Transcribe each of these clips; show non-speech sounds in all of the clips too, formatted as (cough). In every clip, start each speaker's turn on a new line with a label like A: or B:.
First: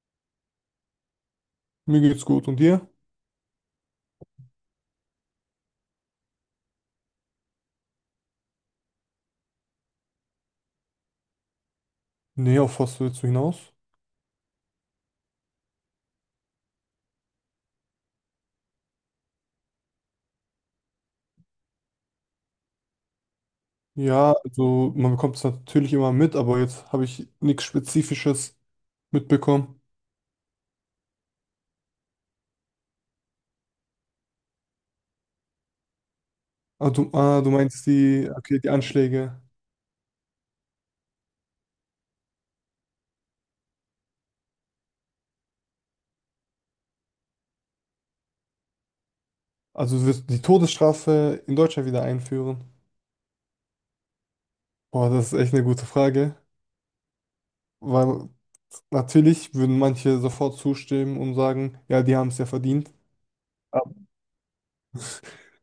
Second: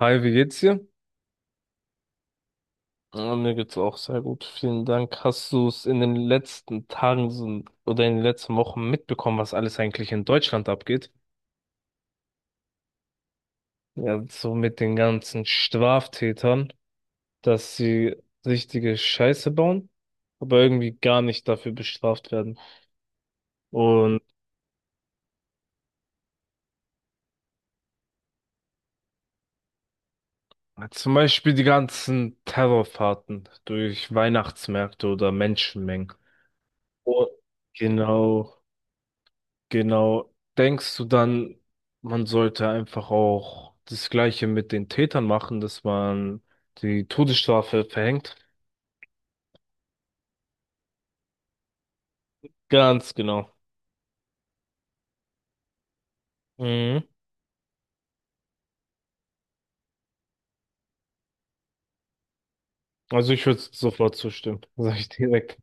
A: Hi, wie geht's dir?
B: Mir geht's gut. Und dir?
A: Ja, mir geht's auch sehr gut. Vielen Dank. Hast du es in den letzten Tagen oder in den letzten Wochen mitbekommen, was alles eigentlich in Deutschland abgeht?
B: Nee, auf was willst du hinaus?
A: Ja, so mit den ganzen Straftätern, dass sie richtige Scheiße bauen, aber irgendwie gar nicht dafür bestraft werden. Und
B: Ja, also man bekommt es natürlich immer mit, aber jetzt habe ich nichts Spezifisches mitbekommen.
A: zum Beispiel die ganzen Terrorfahrten durch Weihnachtsmärkte oder Menschenmengen.
B: Ah, du,
A: Oh,
B: ah, du meinst die,
A: genau.
B: okay, die Anschläge.
A: Genau. Denkst du dann, man sollte einfach auch das Gleiche mit den Tätern machen, dass man die Todesstrafe verhängt?
B: Also du wirst die Todesstrafe in Deutschland wieder einführen?
A: Ganz genau.
B: Boah, das ist echt eine gute Frage,
A: Mhm.
B: weil natürlich würden manche sofort zustimmen und sagen, ja, die haben es ja verdient.
A: Also ich würde sofort zustimmen, (laughs) sage ich direkt.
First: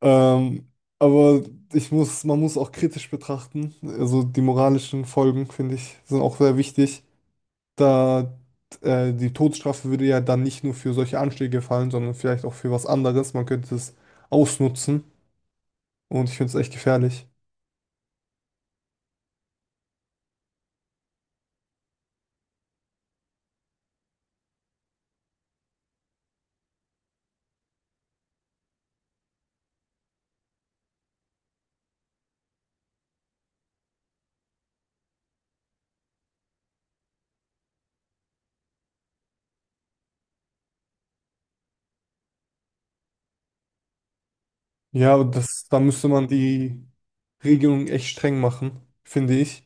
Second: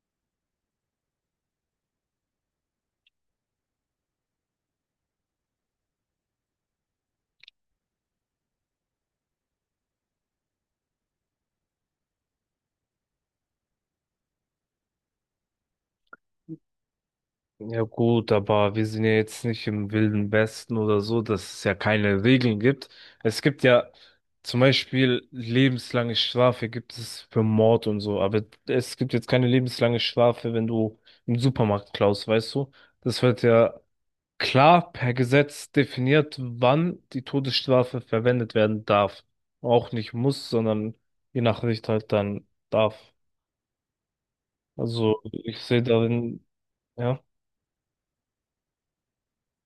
B: Ähm, aber man muss auch kritisch betrachten. Also die moralischen Folgen, finde ich, sind auch sehr wichtig. Da Die Todesstrafe würde ja dann nicht nur für solche Anschläge fallen, sondern vielleicht auch für was anderes. Man könnte es ausnutzen und ich finde es echt gefährlich.
A: Ja gut, aber wir sind ja jetzt nicht im Wilden Westen oder so, dass es ja keine Regeln gibt. Es gibt ja zum Beispiel lebenslange Strafe gibt es für Mord und so, aber es gibt jetzt keine lebenslange Strafe, wenn du im Supermarkt klaust, weißt du? Das wird ja klar per Gesetz definiert, wann die Todesstrafe verwendet werden darf. Auch nicht muss, sondern je nach Richter halt dann darf.
B: Ja,
A: Also
B: und
A: ich
B: da
A: sehe
B: müsste man
A: darin,
B: die
A: ja,
B: Regelung echt streng machen, finde ich,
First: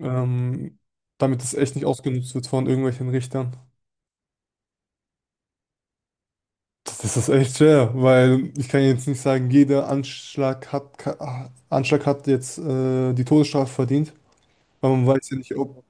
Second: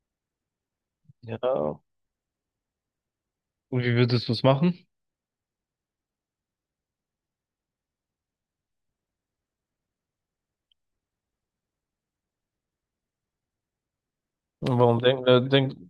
B: ähm, damit es echt
A: ja.
B: nicht ausgenutzt wird von irgendwelchen Richtern.
A: Und wie würdest du es machen?
B: Ist echt schwer, weil ich kann jetzt nicht sagen, jeder Anschlag hat, ka- Anschlag hat jetzt die Todesstrafe verdient,
A: Und
B: weil man weiß ja nicht, ob.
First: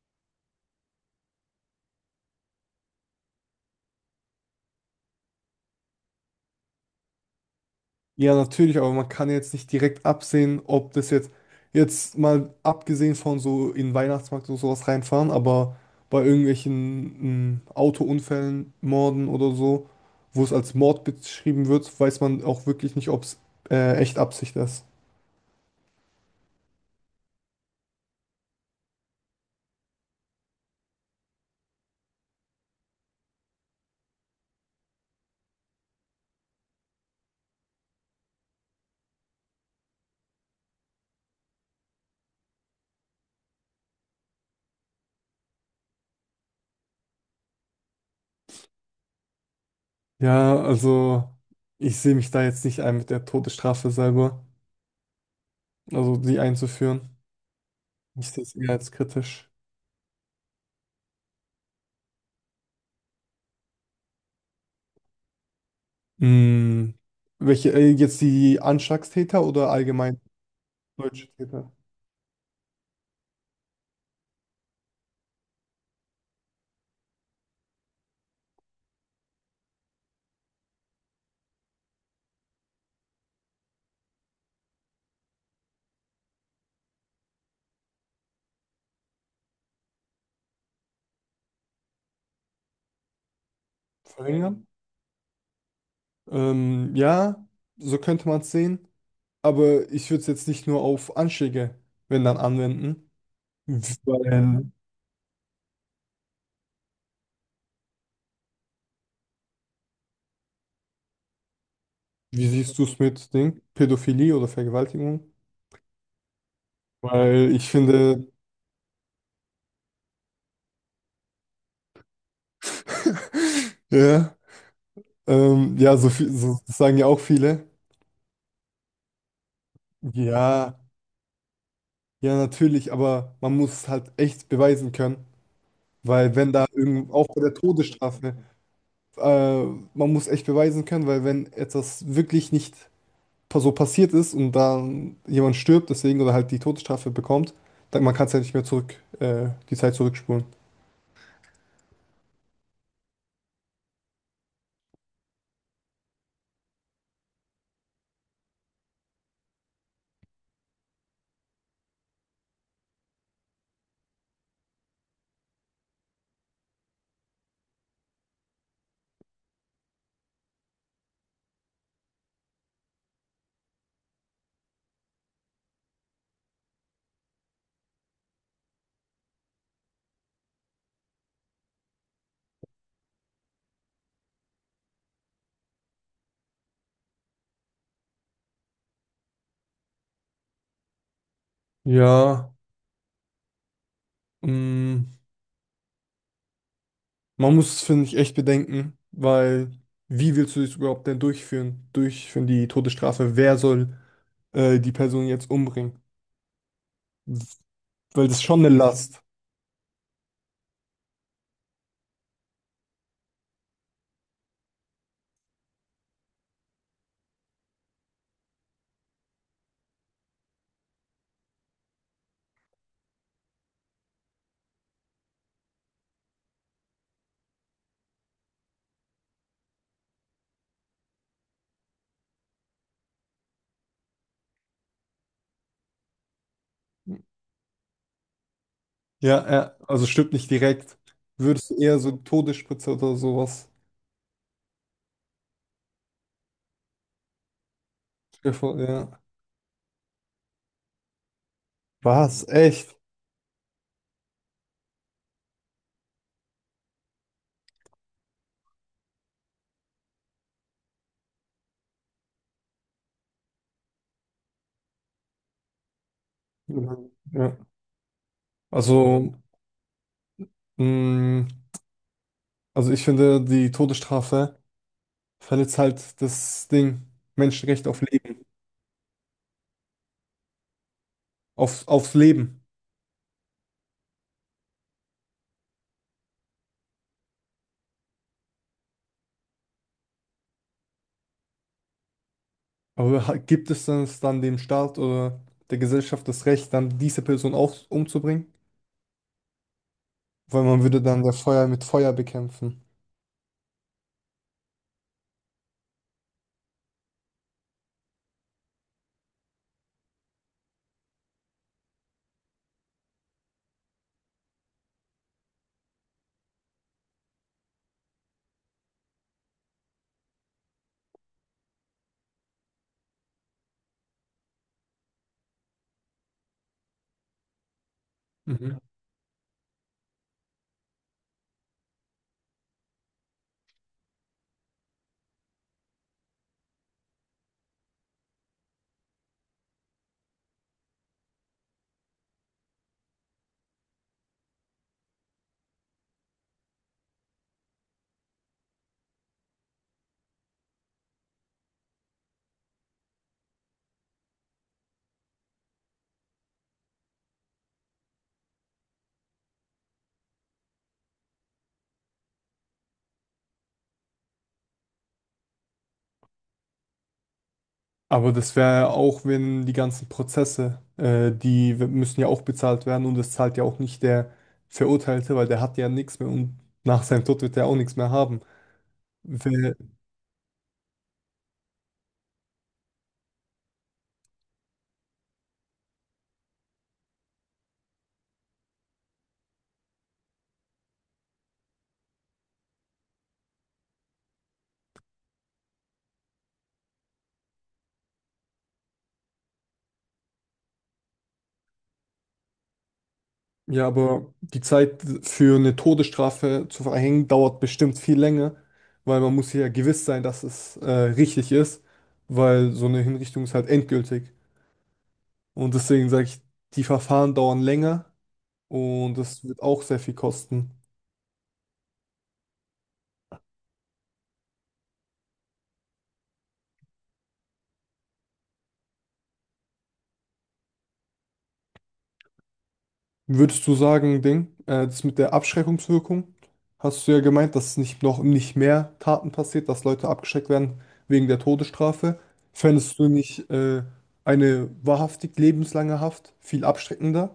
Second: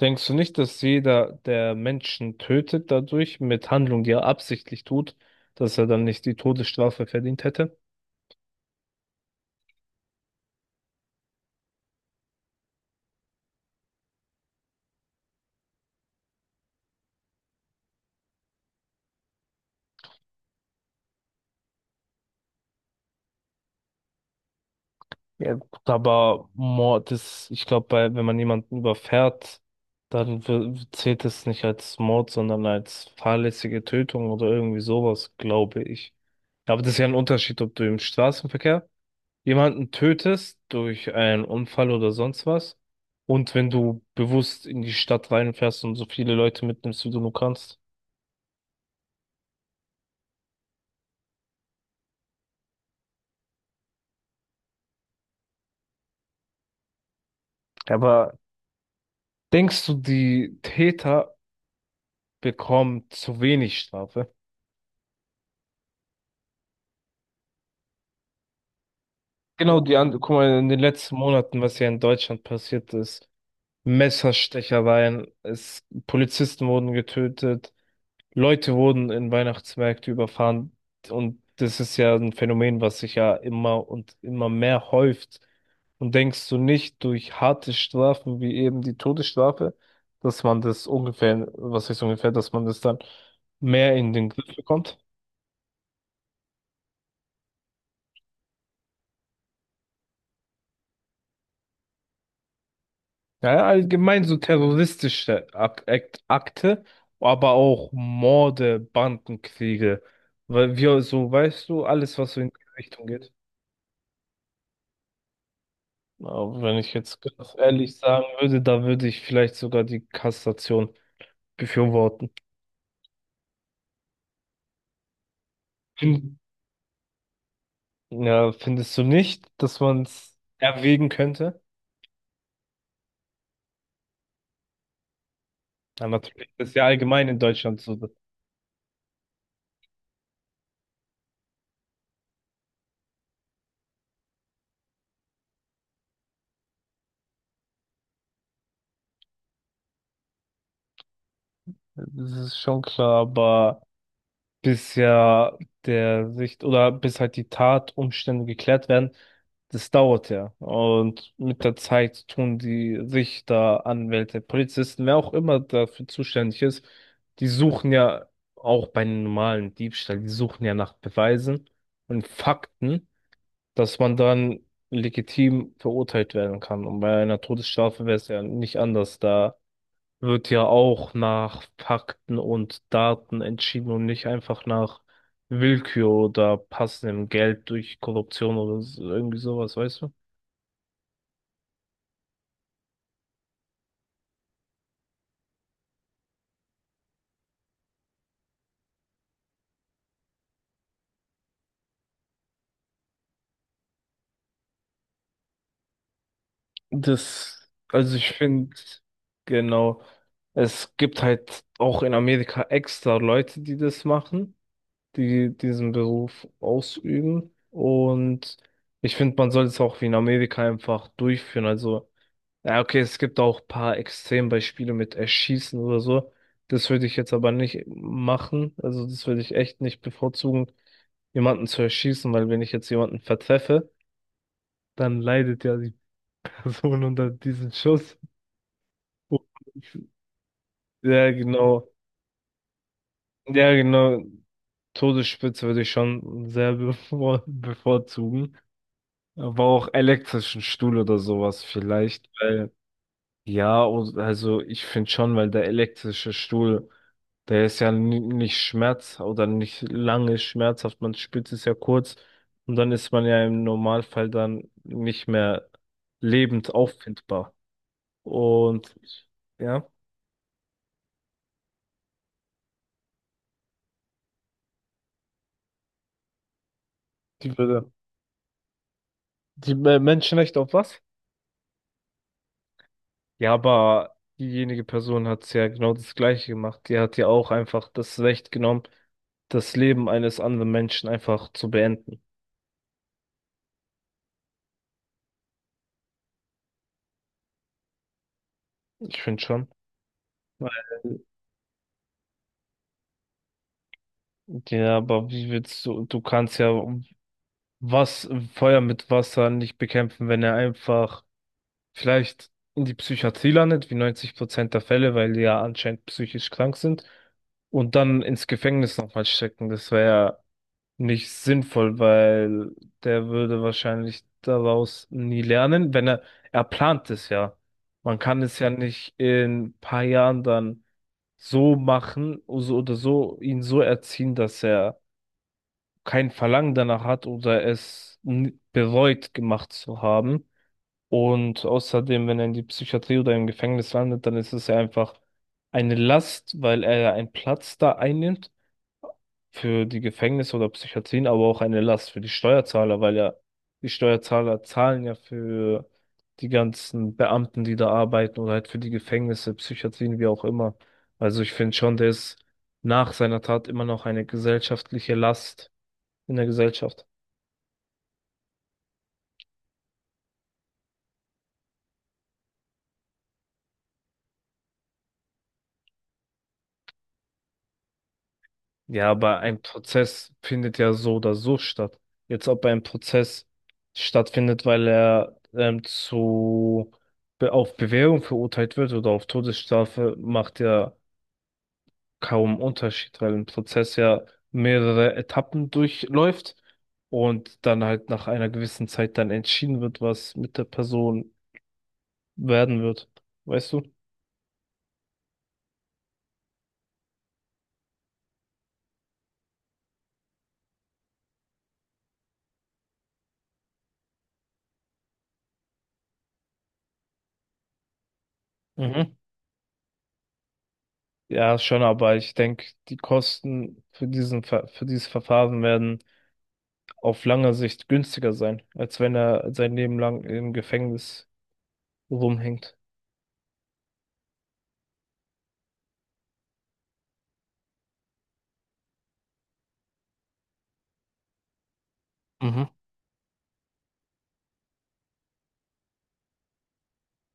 A: denkst du nicht, dass jeder, der Menschen tötet, dadurch mit Handlung, die er absichtlich tut, dass er dann nicht die Todesstrafe verdient hätte?
B: Ja, natürlich, aber man kann jetzt nicht direkt absehen, jetzt mal abgesehen von so in den Weihnachtsmarkt oder sowas reinfahren, aber bei irgendwelchen Autounfällen, Morden oder so, wo es als Mord beschrieben wird, weiß man auch wirklich nicht, ob es echt Absicht ist.
A: Ja, gut, aber Mord ist, ich glaube, bei, wenn man jemanden überfährt, dann zählt es nicht als Mord, sondern als fahrlässige Tötung oder irgendwie sowas, glaube ich. Ja, aber das ist ja ein Unterschied, ob du im Straßenverkehr jemanden tötest durch einen Unfall oder sonst was und wenn du bewusst in die Stadt reinfährst und so viele Leute mitnimmst, wie du nur kannst.
B: Ja, also ich sehe mich da jetzt nicht ein mit der Todesstrafe selber, also die einzuführen. Ich
A: Aber
B: sehe es eher als kritisch.
A: denkst du, die Täter bekommen zu wenig Strafe?
B: Mm, Welche, jetzt die Anschlagstäter oder
A: Genau, die andere,
B: allgemein
A: guck mal, in den letzten
B: deutsche
A: Monaten,
B: Täter?
A: was hier in Deutschland passiert ist, Messerstechereien, es, Polizisten wurden getötet, Leute wurden in Weihnachtsmärkte überfahren und das ist ja ein Phänomen, was sich ja immer und immer mehr häuft. Und denkst du nicht durch harte Strafen wie eben die Todesstrafe, dass man das ungefähr, was heißt ungefähr, dass man das dann mehr in den Griff
B: Verringern?
A: bekommt?
B: Ja, so könnte man es sehen. Aber ich würde es jetzt nicht nur auf Anschläge, wenn dann, anwenden.
A: Ja, ja, allgemein so
B: Weil,
A: terroristische Ak Akt Akte, aber auch Morde, Bandenkriege. Weil wir so, weißt du, alles, was so in
B: wie
A: die
B: siehst du es
A: Richtung geht.
B: mit Ding? Pädophilie oder Vergewaltigung?
A: Aber wenn ich jetzt
B: Weil
A: ganz
B: ich
A: ehrlich sagen
B: finde,
A: würde, da würde ich vielleicht sogar die Kassation befürworten.
B: (laughs) ja, ja, so viel,
A: Fin-
B: so, das sagen ja auch viele.
A: Ja, findest du nicht, dass man es
B: Ja,
A: erwägen könnte?
B: ja, natürlich, aber man muss es halt echt beweisen können.
A: Ja,
B: Weil
A: natürlich,
B: wenn da
A: das ist ja
B: irgend, auch
A: allgemein in
B: bei der
A: Deutschland so.
B: Todesstrafe, äh, man muss echt beweisen können, weil wenn etwas wirklich nicht so passiert ist und dann jemand stirbt, deswegen oder halt die Todesstrafe bekommt, dann man kann es ja nicht mehr zurück, die Zeit zurückspulen.
A: Das ist schon klar, aber. Bis ja der Sicht oder bis halt die Tatumstände geklärt werden, das dauert ja. Und mit der Zeit tun die Richter, Anwälte, Polizisten, wer auch immer dafür zuständig ist, die suchen ja auch bei einem normalen Diebstahl, die suchen ja nach Beweisen und Fakten, dass man dann legitim verurteilt werden kann. Und bei einer Todesstrafe wäre es ja nicht anders. Da wird ja auch nach Fakten und Daten entschieden und nicht einfach nach Willkür oder passendem Geld durch Korruption oder irgendwie sowas, weißt du?
B: Ja, mm, man muss es, finde ich, echt bedenken, weil wie willst du das überhaupt denn durchführen? Durchführen die Todesstrafe? Wer soll die Person jetzt umbringen?
A: Das, also
B: Weil
A: ich
B: das ist schon
A: finde,
B: eine Last.
A: genau, es gibt halt auch in Amerika extra Leute, die das machen, die diesen Beruf ausüben und ich finde, man soll es auch wie in Amerika einfach durchführen, also ja, okay, es gibt auch ein paar Extrembeispiele mit Erschießen oder so. Das würde ich jetzt aber nicht machen. Also das würde ich echt nicht bevorzugen, jemanden zu erschießen, weil wenn ich jetzt jemanden vertreffe, dann leidet ja die Person (laughs) unter diesem Schuss.
B: Ja, ja, also
A: (laughs)
B: stirbt nicht direkt.
A: Ja,
B: Würdest du
A: genau.
B: eher so eine Todesspritze oder sowas?
A: Ja, genau. Todesspitze würde ich schon sehr (laughs)
B: Stell
A: bevorzugen.
B: dir vor, ja.
A: Aber auch elektrischen Stuhl oder sowas vielleicht.
B: Was?
A: Weil
B: Echt?
A: ja, und also ich finde schon, weil der elektrische Stuhl, der ist ja nicht schmerz oder nicht lange schmerzhaft, man spürt es ja kurz und dann ist man ja im Normalfall dann nicht mehr lebend auffindbar.
B: Ja.
A: Und
B: Also,
A: ja,
B: mh, also ich finde, die Todesstrafe verletzt halt das Ding,
A: die
B: Menschenrecht
A: würde.
B: auf Leben,
A: Die Menschenrechte auf was?
B: auf, aufs Leben.
A: Ja, aber diejenige Person hat ja genau das Gleiche gemacht. Die hat ja auch einfach das Recht genommen, das Leben eines anderen Menschen einfach zu beenden.
B: Gibt es denn es dann dem Staat oder der Gesellschaft das Recht, dann diese Person auch umzubringen?
A: Ich finde schon.
B: Weil man würde
A: Weil
B: dann der Feuer mit Feuer bekämpfen.
A: ja, aber wie willst du, du kannst ja was, Feuer mit Wasser nicht bekämpfen, wenn er einfach vielleicht in die Psychiatrie landet, wie 90% der Fälle, weil die ja anscheinend psychisch krank sind, und dann ins Gefängnis nochmal stecken. Das wäre ja nicht sinnvoll, weil der würde wahrscheinlich daraus nie lernen, wenn er, er plant es ja. Man kann es ja
B: Mhm.
A: nicht in ein paar Jahren dann so machen, so oder so, ihn so erziehen, dass er kein Verlangen danach hat oder es bereut gemacht zu haben. Und außerdem, wenn er in die Psychiatrie oder im Gefängnis landet, dann ist es ja einfach eine Last, weil er ja einen Platz da einnimmt für die Gefängnisse oder Psychiatrien, aber auch eine Last für die Steuerzahler, weil ja die Steuerzahler zahlen ja für die ganzen Beamten, die da arbeiten oder halt für die Gefängnisse, Psychiatrien, wie auch immer. Also ich finde schon, der ist nach seiner Tat immer noch eine gesellschaftliche Last in der Gesellschaft.
B: Aber das wäre auch, wenn die ganzen Prozesse, müssen ja auch bezahlt werden und das zahlt ja auch nicht der Verurteilte, weil der hat ja nichts mehr und nach seinem Tod wird er auch nichts mehr haben.
A: Ja, aber ein
B: Wer,
A: Prozess findet ja so oder so statt. Jetzt, ob ein Prozess stattfindet, weil er zu auf Bewährung verurteilt wird oder auf Todesstrafe, macht ja kaum Unterschied, weil ein Prozess ja mehrere Etappen durchläuft und dann halt nach einer gewissen Zeit dann entschieden wird, was mit der Person werden wird. Weißt du?
B: ja, aber die Zeit für eine Todesstrafe zu verhängen dauert bestimmt viel länger, weil man muss sich ja gewiss sein, dass es richtig ist, weil so eine Hinrichtung ist halt endgültig. Und deswegen sage ich, die Verfahren dauern länger
A: Mhm.
B: und es wird auch sehr viel kosten.
A: Ja, schon, aber ich denke, die Kosten für diesen, für dieses Verfahren werden auf lange Sicht günstiger sein, als wenn er sein Leben lang im Gefängnis rumhängt.
B: Würdest du sagen, Ding, das mit der Abschreckungswirkung, hast du ja gemeint, dass es nicht noch nicht mehr Taten passiert, dass Leute abgeschreckt werden wegen der Todesstrafe.
A: Mhm.
B: Fändest du nicht eine wahrhaftig lebenslange Haft viel abschreckender,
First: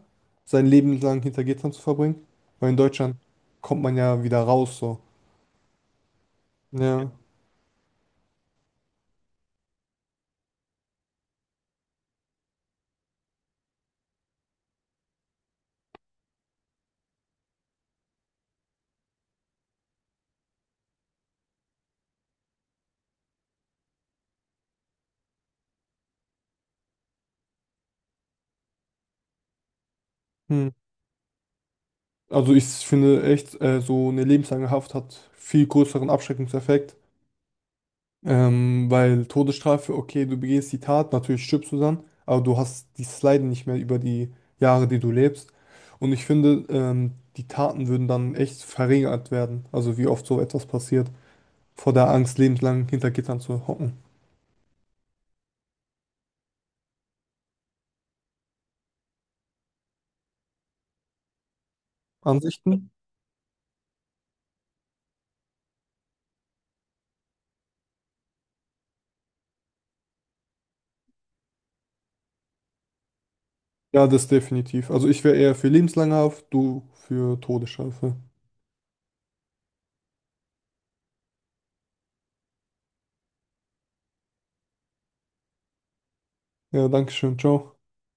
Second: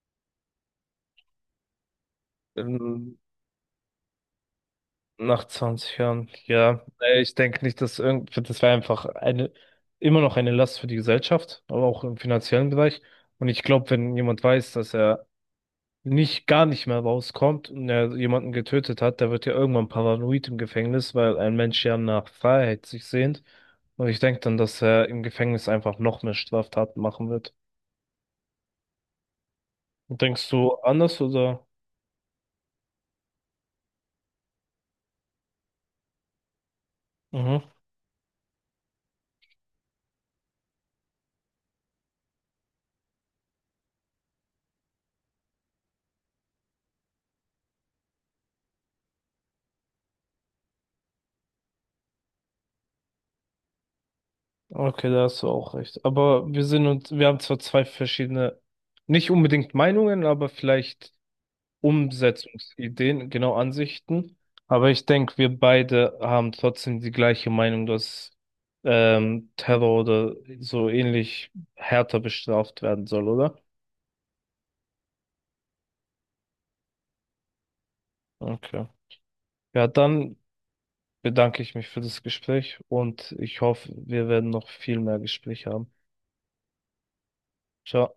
B: sein Leben lang hinter Gittern zu verbringen? Weil in Deutschland
A: Ähm,
B: kommt man ja wieder raus, so.
A: Nach 20 Jahren, ja.
B: Ja.
A: Ich denke nicht, dass irgend, das wäre einfach eine, immer noch eine Last für die Gesellschaft, aber auch im finanziellen Bereich. Und ich glaube, wenn jemand weiß, dass er nicht, gar nicht mehr rauskommt und er jemanden getötet hat, der wird ja irgendwann paranoid im Gefängnis, weil ein Mensch ja nach Freiheit sich sehnt. Und ich denke dann, dass er im Gefängnis einfach noch mehr Straftaten machen wird. Denkst
B: Hm.
A: du anders oder?
B: Also ich finde echt, so eine lebenslange Haft hat viel größeren Abschreckungseffekt.
A: Mhm.
B: Weil Todesstrafe, okay, du begehst die Tat, natürlich stirbst du dann, aber du hast dieses Leiden nicht mehr über die Jahre, die du lebst. Und ich finde, die Taten würden dann echt verringert werden. Also wie oft so etwas passiert, vor der Angst, lebenslang hinter Gittern zu hocken.
A: Okay, da hast du auch recht. Aber wir sind uns, wir haben zwar zwei verschiedene, nicht unbedingt Meinungen, aber vielleicht
B: Ansichten?
A: Umsetzungsideen, genau Ansichten. Aber ich denke, wir beide haben trotzdem die gleiche Meinung, dass Terror oder so ähnlich härter bestraft werden soll, oder?
B: Ja, das definitiv. Also ich wäre eher für lebenslange Haft, du für Todesstrafe.
A: Okay. Ja, dann bedanke ich mich für das Gespräch und ich hoffe, wir werden noch viel mehr Gespräche haben.
B: Ja, danke schön, ciao.
A: Ciao.